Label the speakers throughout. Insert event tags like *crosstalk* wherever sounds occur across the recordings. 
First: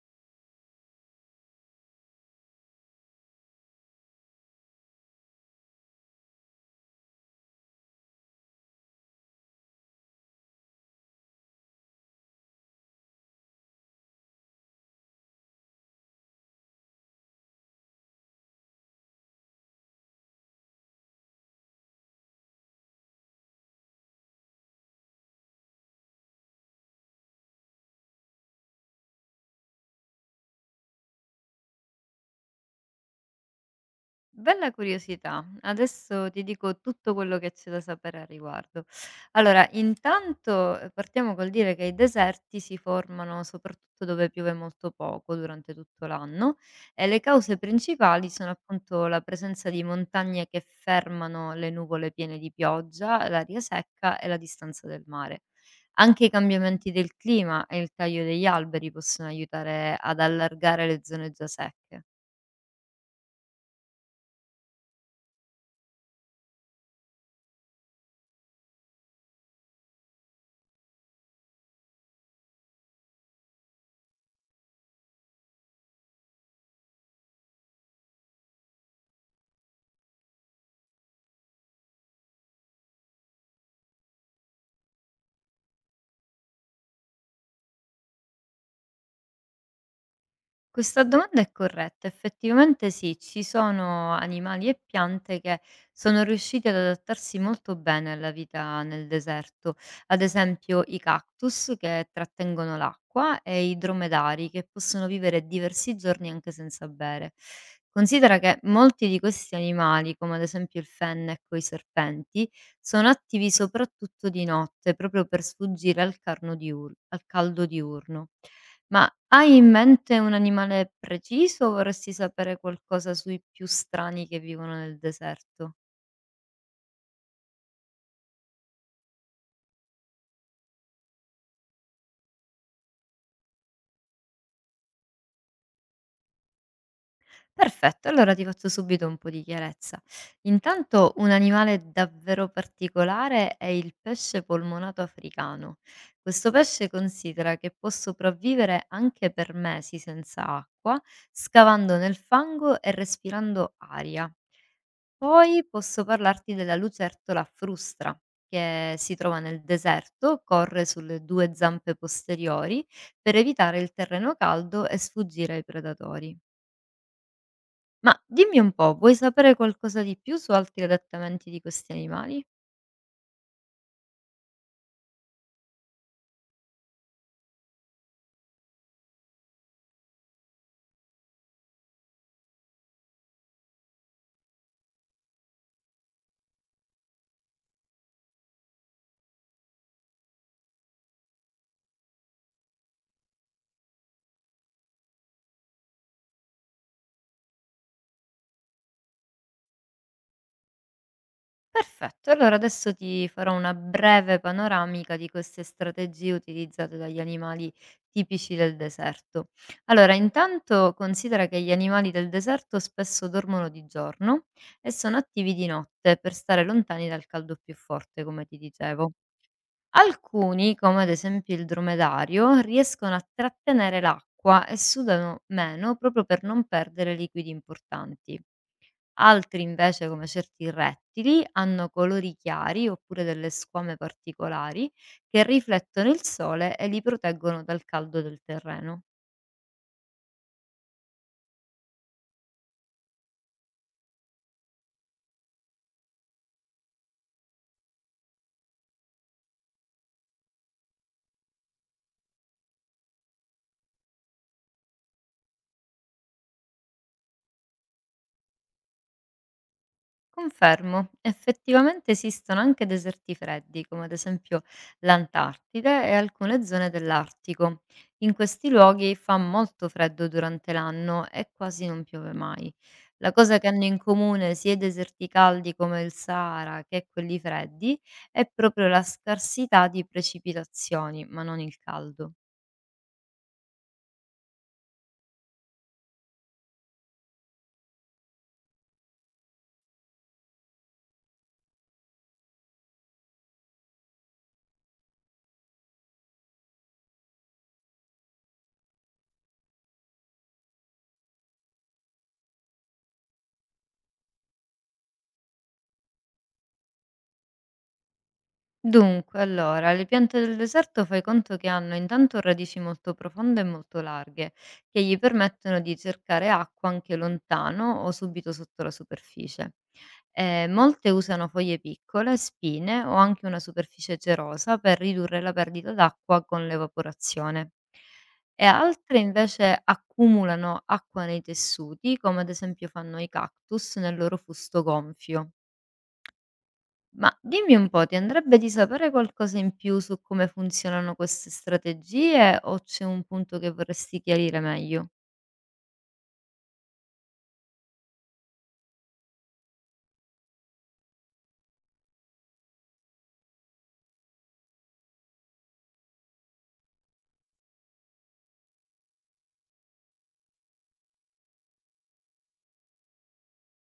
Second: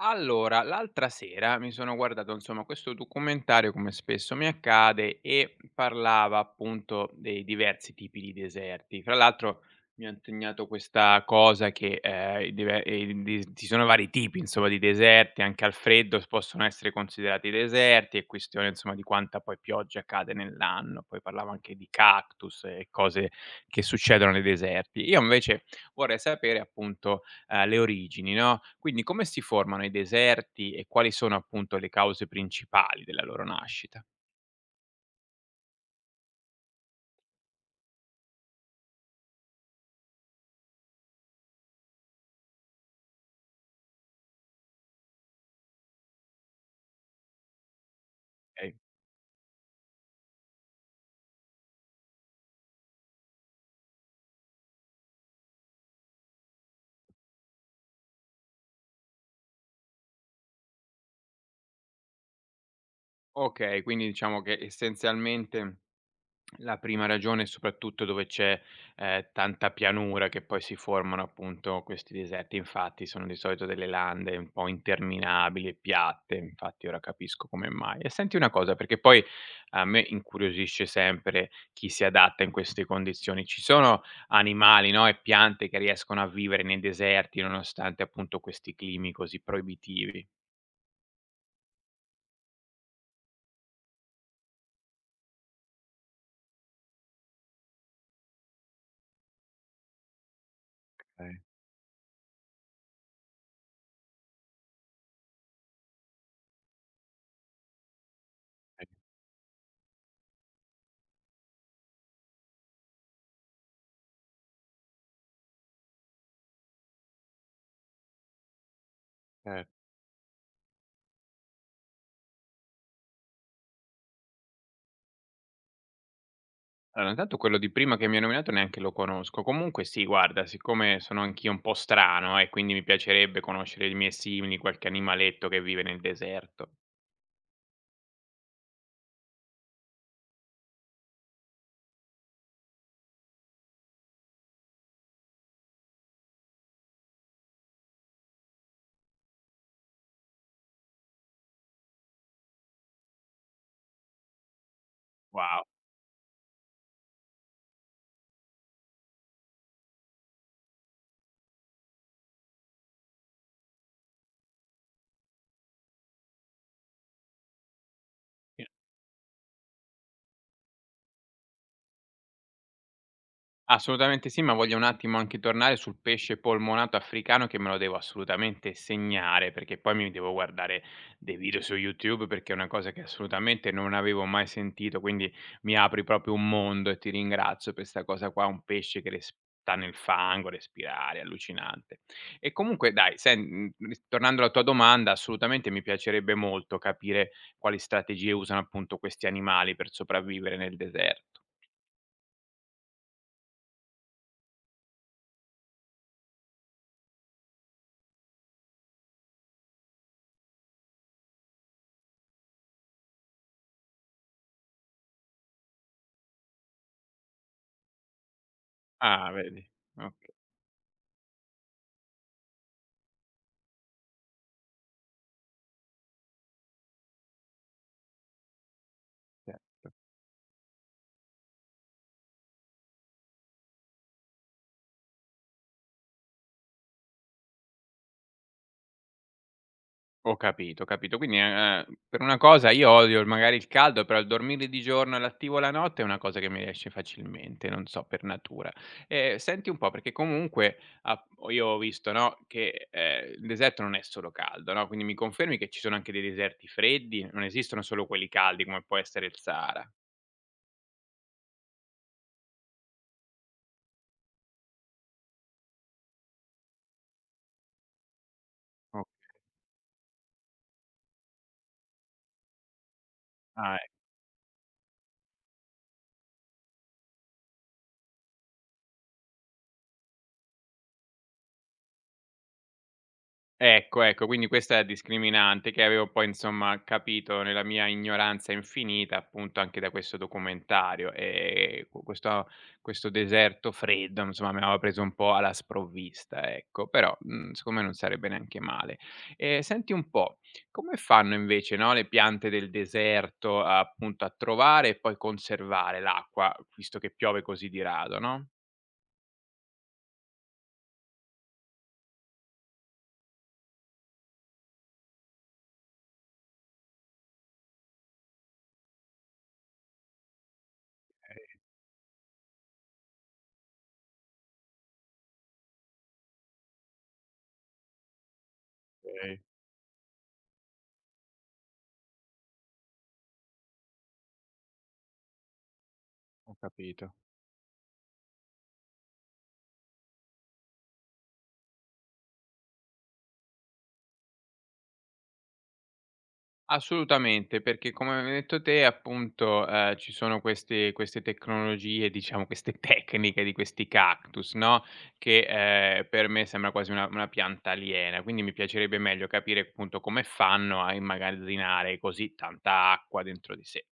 Speaker 1: Allora, l'altra sera mi sono guardato, insomma, questo documentario, come spesso mi accade, e parlava appunto dei diversi tipi di deserti. Fra l'altro mi ha insegnato questa cosa che i diver- i di- ci sono vari tipi, insomma, di deserti, anche al freddo possono essere considerati deserti, è questione, insomma, di quanta poi pioggia cade nell'anno. Poi parlava anche di cactus e cose che succedono nei deserti. Io invece vorrei sapere appunto le origini, no, quindi come si formano i deserti e quali sono appunto le cause principali della loro nascita?
Speaker 2: Bella curiosità. Adesso ti dico tutto quello che c'è da sapere a riguardo. Allora, intanto partiamo col dire che i deserti si formano soprattutto dove piove molto poco durante tutto l'anno e le cause principali sono
Speaker 1: Okay.
Speaker 2: appunto la presenza di montagne che fermano le nuvole piene di pioggia, l'aria secca e la distanza del mare. Anche i cambiamenti del clima e il taglio degli alberi possono aiutare ad allargare le zone già secche.
Speaker 1: Okay, quindi diciamo che essenzialmente la prima ragione è soprattutto dove c'è, tanta pianura che poi si formano appunto questi deserti. Infatti sono di solito delle lande un po' interminabili e piatte, infatti ora capisco come mai. E senti una cosa, perché poi a me incuriosisce sempre chi si adatta in queste condizioni. Ci sono animali, no, e piante che riescono a vivere nei deserti nonostante appunto questi climi così proibitivi?
Speaker 2: Questa domanda è corretta. Effettivamente sì, ci sono animali e piante che sono riusciti ad adattarsi molto bene alla vita nel deserto. Ad esempio i
Speaker 1: Okay,
Speaker 2: cactus che trattengono l'acqua e i dromedari che possono vivere diversi giorni anche senza bere. Considera che
Speaker 1: okay,
Speaker 2: molti di questi animali, come ad esempio il fennec o i serpenti, sono attivi soprattutto di notte, proprio per sfuggire al al caldo diurno. Ma hai in
Speaker 1: cer
Speaker 2: mente un animale preciso o vorresti sapere qualcosa sui più strani che vivono nel deserto?
Speaker 1: allora, intanto quello di prima che mi hai nominato neanche lo conosco. Comunque sì, guarda, siccome sono anch'io un po' strano e quindi mi piacerebbe conoscere i miei simili, qualche animaletto che vive nel deserto.
Speaker 2: Perfetto, allora ti faccio subito un po' di chiarezza. Intanto un animale davvero particolare è il pesce polmonato africano. Questo pesce considera che può sopravvivere anche per mesi senza acqua, scavando nel fango e respirando aria.
Speaker 1: Wow!
Speaker 2: Poi posso parlarti della lucertola frustra, che si trova nel deserto, corre sulle due zampe posteriori per evitare il terreno caldo e sfuggire ai predatori. Ma dimmi un po', vuoi sapere qualcosa di più su altri adattamenti di questi animali?
Speaker 1: Assolutamente sì, ma voglio un attimo anche tornare sul pesce polmonato africano che me lo devo assolutamente segnare, perché poi mi devo guardare dei video su YouTube, perché è una cosa che assolutamente non avevo mai sentito, quindi mi apri proprio un mondo e ti ringrazio per 'sta cosa qua, un pesce che res sta nel fango, respirare, allucinante. E comunque dai, sen mhmm, ris tornando alla tua domanda, assolutamente mi piacerebbe molto capire quali strategie usano appunto questi animali per sopravvivere nel deserto.
Speaker 2: Perfetto, allora adesso ti farò una breve panoramica di queste strategie utilizzate dagli animali tipici del deserto. Allora, intanto considera che gli animali del deserto spesso dormono di giorno e sono attivi di notte per stare lontani dal caldo più forte, come ti dicevo.
Speaker 1: Ah vedi, oka
Speaker 2: Alcuni, come ad esempio il dromedario, riescono a trattenere l'acqua e sudano meno proprio per non perdere liquidi importanti. Altri
Speaker 1: certo.
Speaker 2: invece, come certi rettili, hanno colori chiari oppure delle squame particolari che riflettono il sole e li proteggono dal caldo del terreno.
Speaker 1: Ho capito, ho capito. Quindi, per una cosa io odio il magari il caldo, però il dormire di giorno e l'attivo la notte è una cosa che mi riesce facilmente, non so, per natura. Senti un po', perché comunque a io ho visto, no, che, il deserto non è solo caldo, no, quindi mi confermi che ci sono anche dei deserti freddi? Non esistono solo quelli caldi come può essere il Sahara?
Speaker 2: Confermo, effettivamente esistono anche deserti freddi, come ad esempio l'Antartide e alcune zone dell'Artico. In questi
Speaker 1: O
Speaker 2: luoghi fa molto freddo durante l'anno e quasi non piove mai. La cosa che
Speaker 1: ah,
Speaker 2: hanno in comune sia i deserti caldi come il Sahara che quelli freddi è proprio la scarsità di precipitazioni, ma non il caldo.
Speaker 1: Ecco, ecco, quindi questa è la discriminante che avevo poi insomma capito nella mia ignoranza infinita, appunto, anche da questo documentario. Cu questo questo deserto freddo, insomma, mi aveva preso un po' alla sprovvista, ecco. Però, mhmm, secondo me non sarebbe neanche male. Senti un po', come fanno invece, no, le piante del deserto, appunto, a trovare e poi conservare l'acqua, visto che piove così di rado, no?
Speaker 2: Dunque, allora, le piante del deserto fai conto che hanno intanto radici molto profonde e molto larghe, che gli permettono di cercare acqua anche lontano o subito sotto la superficie. Molte usano foglie piccole, spine o anche una superficie cerosa per ridurre la perdita d'acqua con l'evaporazione. E altre
Speaker 1: Okay,
Speaker 2: invece accumulano acqua nei tessuti, come ad esempio fanno i cactus nel loro fusto gonfio.
Speaker 1: ho capito.
Speaker 2: Ma dimmi un po', ti andrebbe di sapere qualcosa in più su come funzionano queste strategie o c'è un punto che vorresti chiarire meglio?
Speaker 1: Assolutamente, perché come hai detto te appunto, ci sono queste tecnologie, diciamo queste *laughs* tecniche di questi cactus, no, che, per me sembra quasi una pianta aliena, quindi mi piacerebbe meglio capire appunto come fanno a immagazzinare così tanta acqua dentro di sé.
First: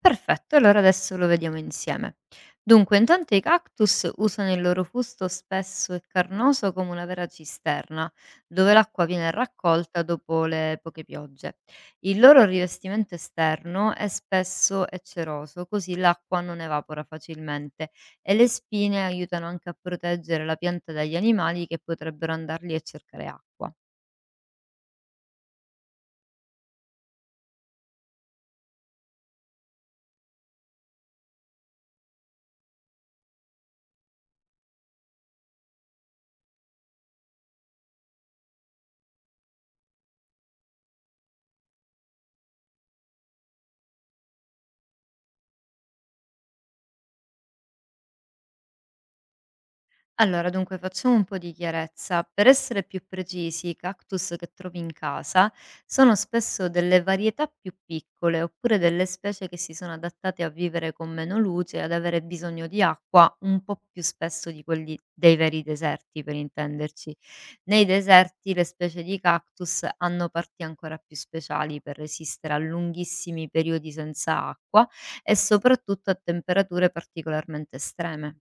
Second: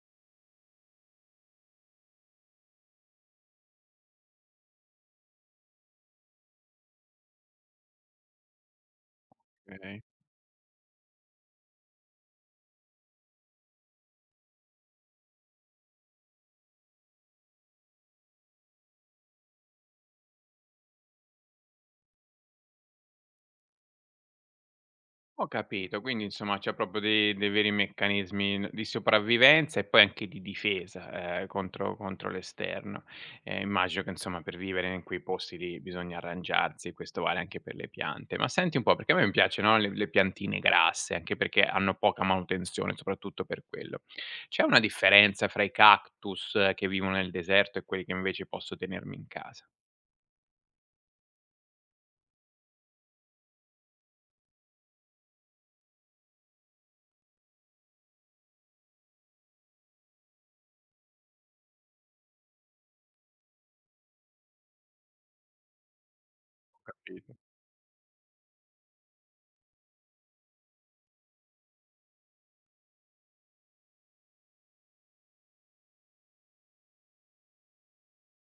Speaker 2: Perfetto, allora adesso lo vediamo insieme. Dunque, intanto i cactus usano il loro fusto spesso e carnoso come una vera cisterna, dove l'acqua viene raccolta
Speaker 1: Okay.
Speaker 2: dopo le poche piogge. Il loro rivestimento esterno è spesso e ceroso, così l'acqua non evapora facilmente e le spine aiutano anche a proteggere la pianta dagli animali che potrebbero andarli a cercare acqua.
Speaker 1: Ho capito, quindi insomma c'è proprio dei veri meccanismi n di sopravvivenza e poi anche di difesa, contro l'esterno. Immagino che insomma per vivere in quei posti lì bisogna arrangiarsi, questo vale anche per le piante. Ma senti un po', perché a me piace, no, le piantine grasse, anche perché hanno poca manutenzione, soprattutto per quello. C'è una differenza fra i cactus che vivono nel deserto e quelli che invece posso tenermi in casa?
Speaker 2: Allora, dunque facciamo un po' di chiarezza. Per essere più precisi, i cactus che trovi in casa sono spesso delle varietà più piccole oppure delle specie che si sono adattate a vivere con meno luce e ad avere bisogno di acqua un po' più spesso di quelli dei veri deserti, per
Speaker 1: Ho
Speaker 2: intenderci.
Speaker 1: capi
Speaker 2: Nei deserti le specie di cactus hanno parti ancora più speciali per resistere a lunghissimi periodi senza acqua e soprattutto a temperature particolarmente estreme.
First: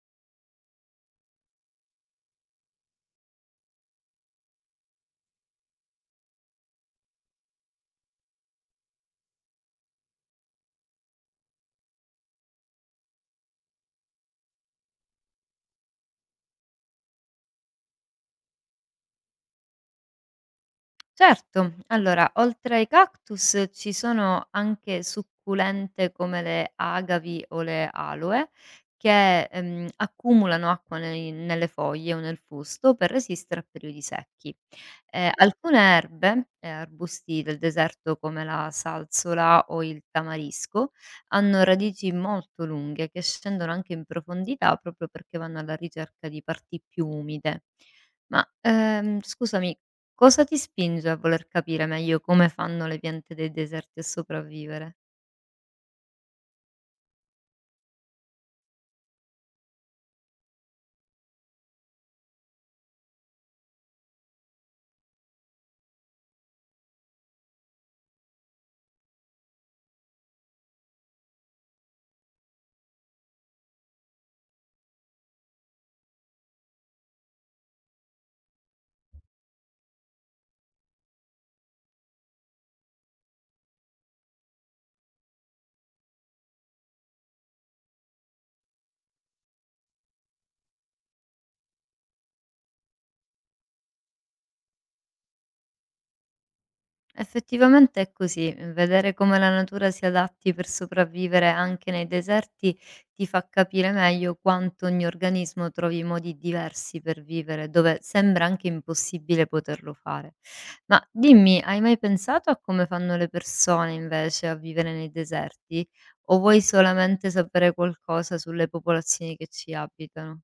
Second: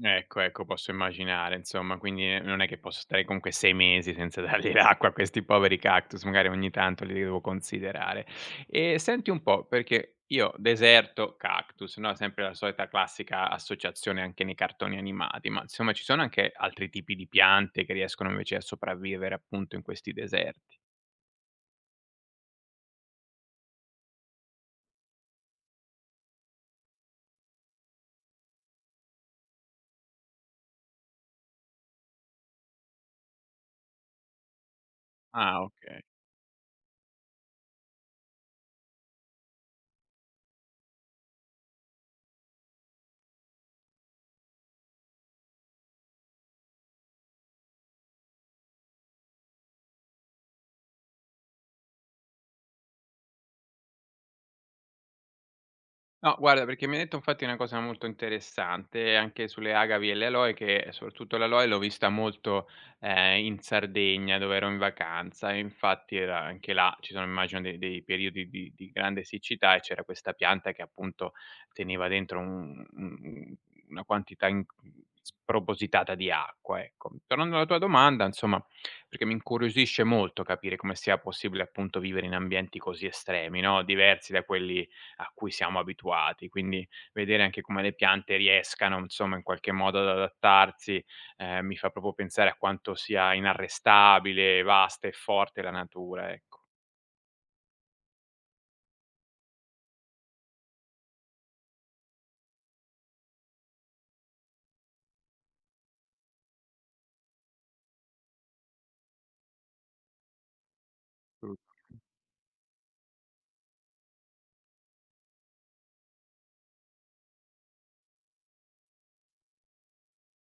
Speaker 1: Ecco, ecco, posso immaginare insomma, quindi, non è che posso stare comunque 6 mesi senza *laughs* dargli l'acqua a questi poveri cactus, magari ogni tanto li devo considerare. E senti un po', perché io deserto, cactus, no, sempre la solita classica associazione anche nei cartoni animati, ma insomma ci sono anche altri tipi di piante che riescono invece a sopravvivere appunto in questi deserti?
Speaker 2: Certo, allora oltre ai cactus ci sono anche succulente come le agavi o le aloe che, accumulano acqua nei nelle foglie o nel fusto per resistere a periodi secchi.
Speaker 1: Ah,
Speaker 2: Alcune
Speaker 1: oka
Speaker 2: erbe e arbusti del deserto come la salsola o il tamarisco hanno radici molto lunghe che scendono anche in profondità proprio perché vanno alla ricerca di parti più umide. Scusami, cosa ti spinge a voler capire meglio come fanno le piante dei deserti a sopravvivere?
Speaker 1: No, guarda, perché mi hai detto infatti una cosa molto interessante anche sulle agavi e le aloe, che soprattutto l'aloe l'ho vista molto in Sardegna dove ero in vacanza, e infatti era anche là ci sono immagino dei periodi di grande siccità e c'era questa pianta che appunto teneva dentro una quantità spropositata di acqua. Ecco. Tornando alla tua domanda, insomma, perché mi incuriosisce molto capire come sia possibile appunto vivere in ambienti così estremi, no? Diversi da quelli a cui siamo abituati. Quindi vedere anche come le piante riescano, insomma, in qualche modo ad adattarsi, mi fa proprio pensare a quanto sia inarrestabile, vasta e forte la natura, ecco.
Speaker 2: Effettivamente è così, vedere come la natura si adatti per sopravvivere anche nei deserti ti fa capire meglio quanto ogni organismo trovi modi diversi per vivere, dove sembra anche impossibile poterlo fare. Ma
Speaker 1: Mh.
Speaker 2: dimmi, hai mai pensato a come fanno le persone invece a vivere nei deserti? O vuoi solamente sapere qualcosa sulle popolazioni che ci abitano?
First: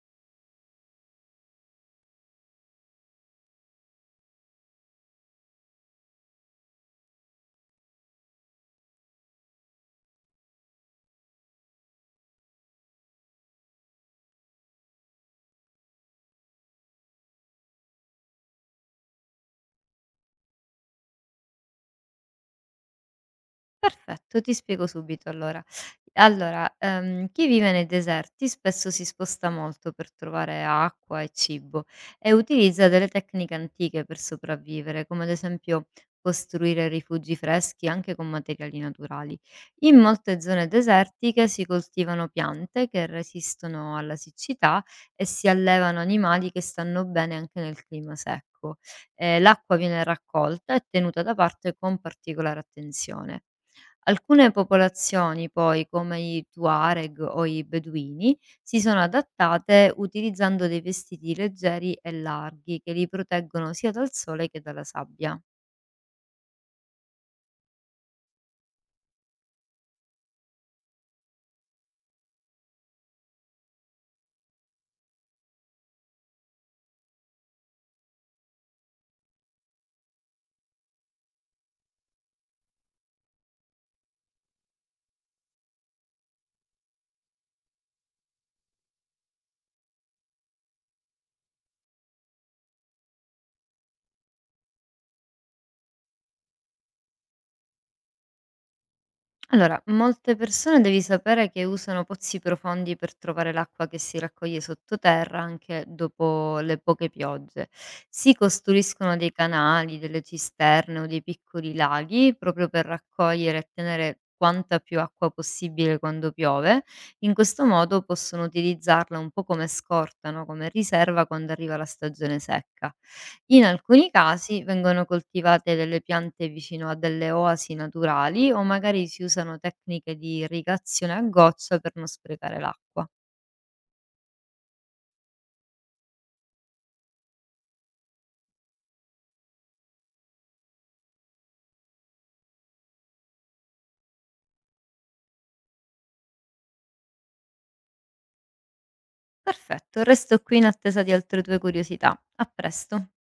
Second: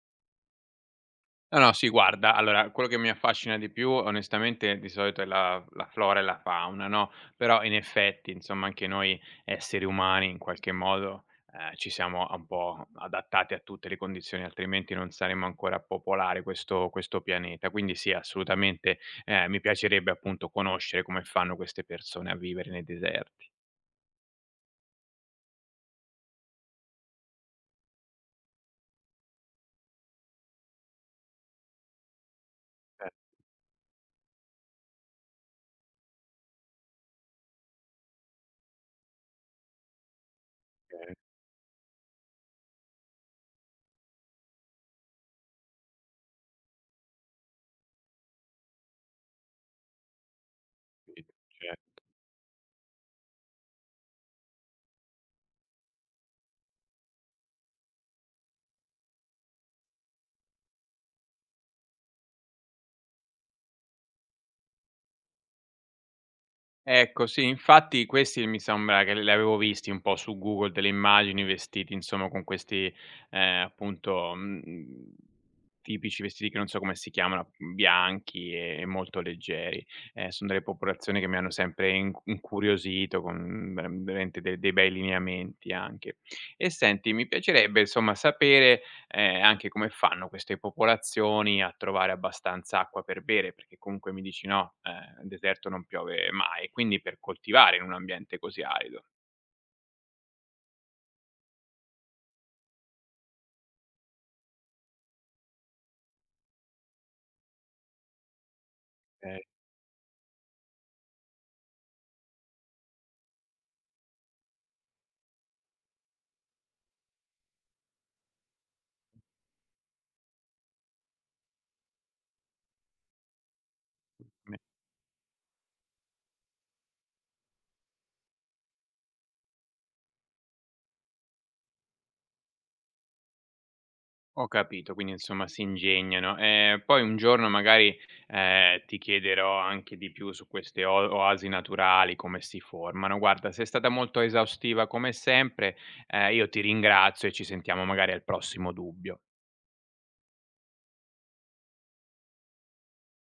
Speaker 1: No, no, sì, guarda, allora quello che mi affascina di più onestamente di solito è la flora e la fauna, no, però in effetti, insomma, anche noi esseri umani in qualche modo, ci siamo un po' adattati a tutte le condizioni, altrimenti non saremmo ancora a popolare questo pianeta. Quindi sì, assolutamente, mi piacerebbe appunto conoscere come fanno queste persone a vivere nei deserti.
Speaker 2: Perfetto, ti spiego subito allora. Allora, chi vive nei deserti spesso si sposta molto per trovare acqua e cibo e utilizza delle
Speaker 1: Eh,
Speaker 2: tecniche antiche per sopravvivere, come ad esempio costruire rifugi freschi anche con materiali naturali. In molte zone
Speaker 1: okay, ho
Speaker 2: desertiche si coltivano piante che resistono alla siccità e si allevano animali che stanno bene anche nel clima secco. L'acqua viene raccolta e tenuta da
Speaker 1: capito,
Speaker 2: parte
Speaker 1: cer
Speaker 2: con particolare attenzione. Alcune popolazioni poi, come i Tuareg o i Beduini, si sono adattate utilizzando dei vestiti leggeri e larghi che li proteggono sia dal sole che dalla sabbia.
Speaker 1: ecco, sì, infatti questi mi sembra che li avevo visti un po' su Google delle immagini vestiti insomma con questi, appunto, mhmm, tipici vestiti che non so come si chiamano, mm, bianchi e molto leggeri. Son delle popolazioni che mi hanno sempre incuriosito con veramente de dei bei lineamenti anche. E senti, mi piacerebbe insomma sapere, anche come fanno queste popolazioni a trovare abbastanza acqua per bere, perché comunque mi dici, no, nel deserto non piove mai, quindi per coltivare in un ambiente così arido.
Speaker 2: Allora, molte persone devi sapere che usano pozzi profondi per trovare l'acqua che si raccoglie sottoterra anche dopo le poche piogge. Si costruiscono dei
Speaker 1: Ehm,
Speaker 2: canali, delle cisterne o dei piccoli laghi proprio per raccogliere e tenere quanta più acqua possibile quando piove. In questo modo possono utilizzarla un po' come scorta, no? Come riserva quando arriva la stagione secca. In alcuni
Speaker 1: me
Speaker 2: casi vengono coltivate delle piante vicino a delle oasi naturali o magari si usano tecniche di irrigazione a goccia per non sprecare l'acqua.
Speaker 1: ho capito, quindi insomma si ingegnano. Poi un giorno magari, ti chiederò anche di più su queste o oasi naturali, come si formano. Guarda, sei stata molto esaustiva come sempre, io ti ringrazio e ci sentiamo magari al prossimo dubbio.
Speaker 2: Perfetto, resto qui in attesa di altre tue curiosità. A presto.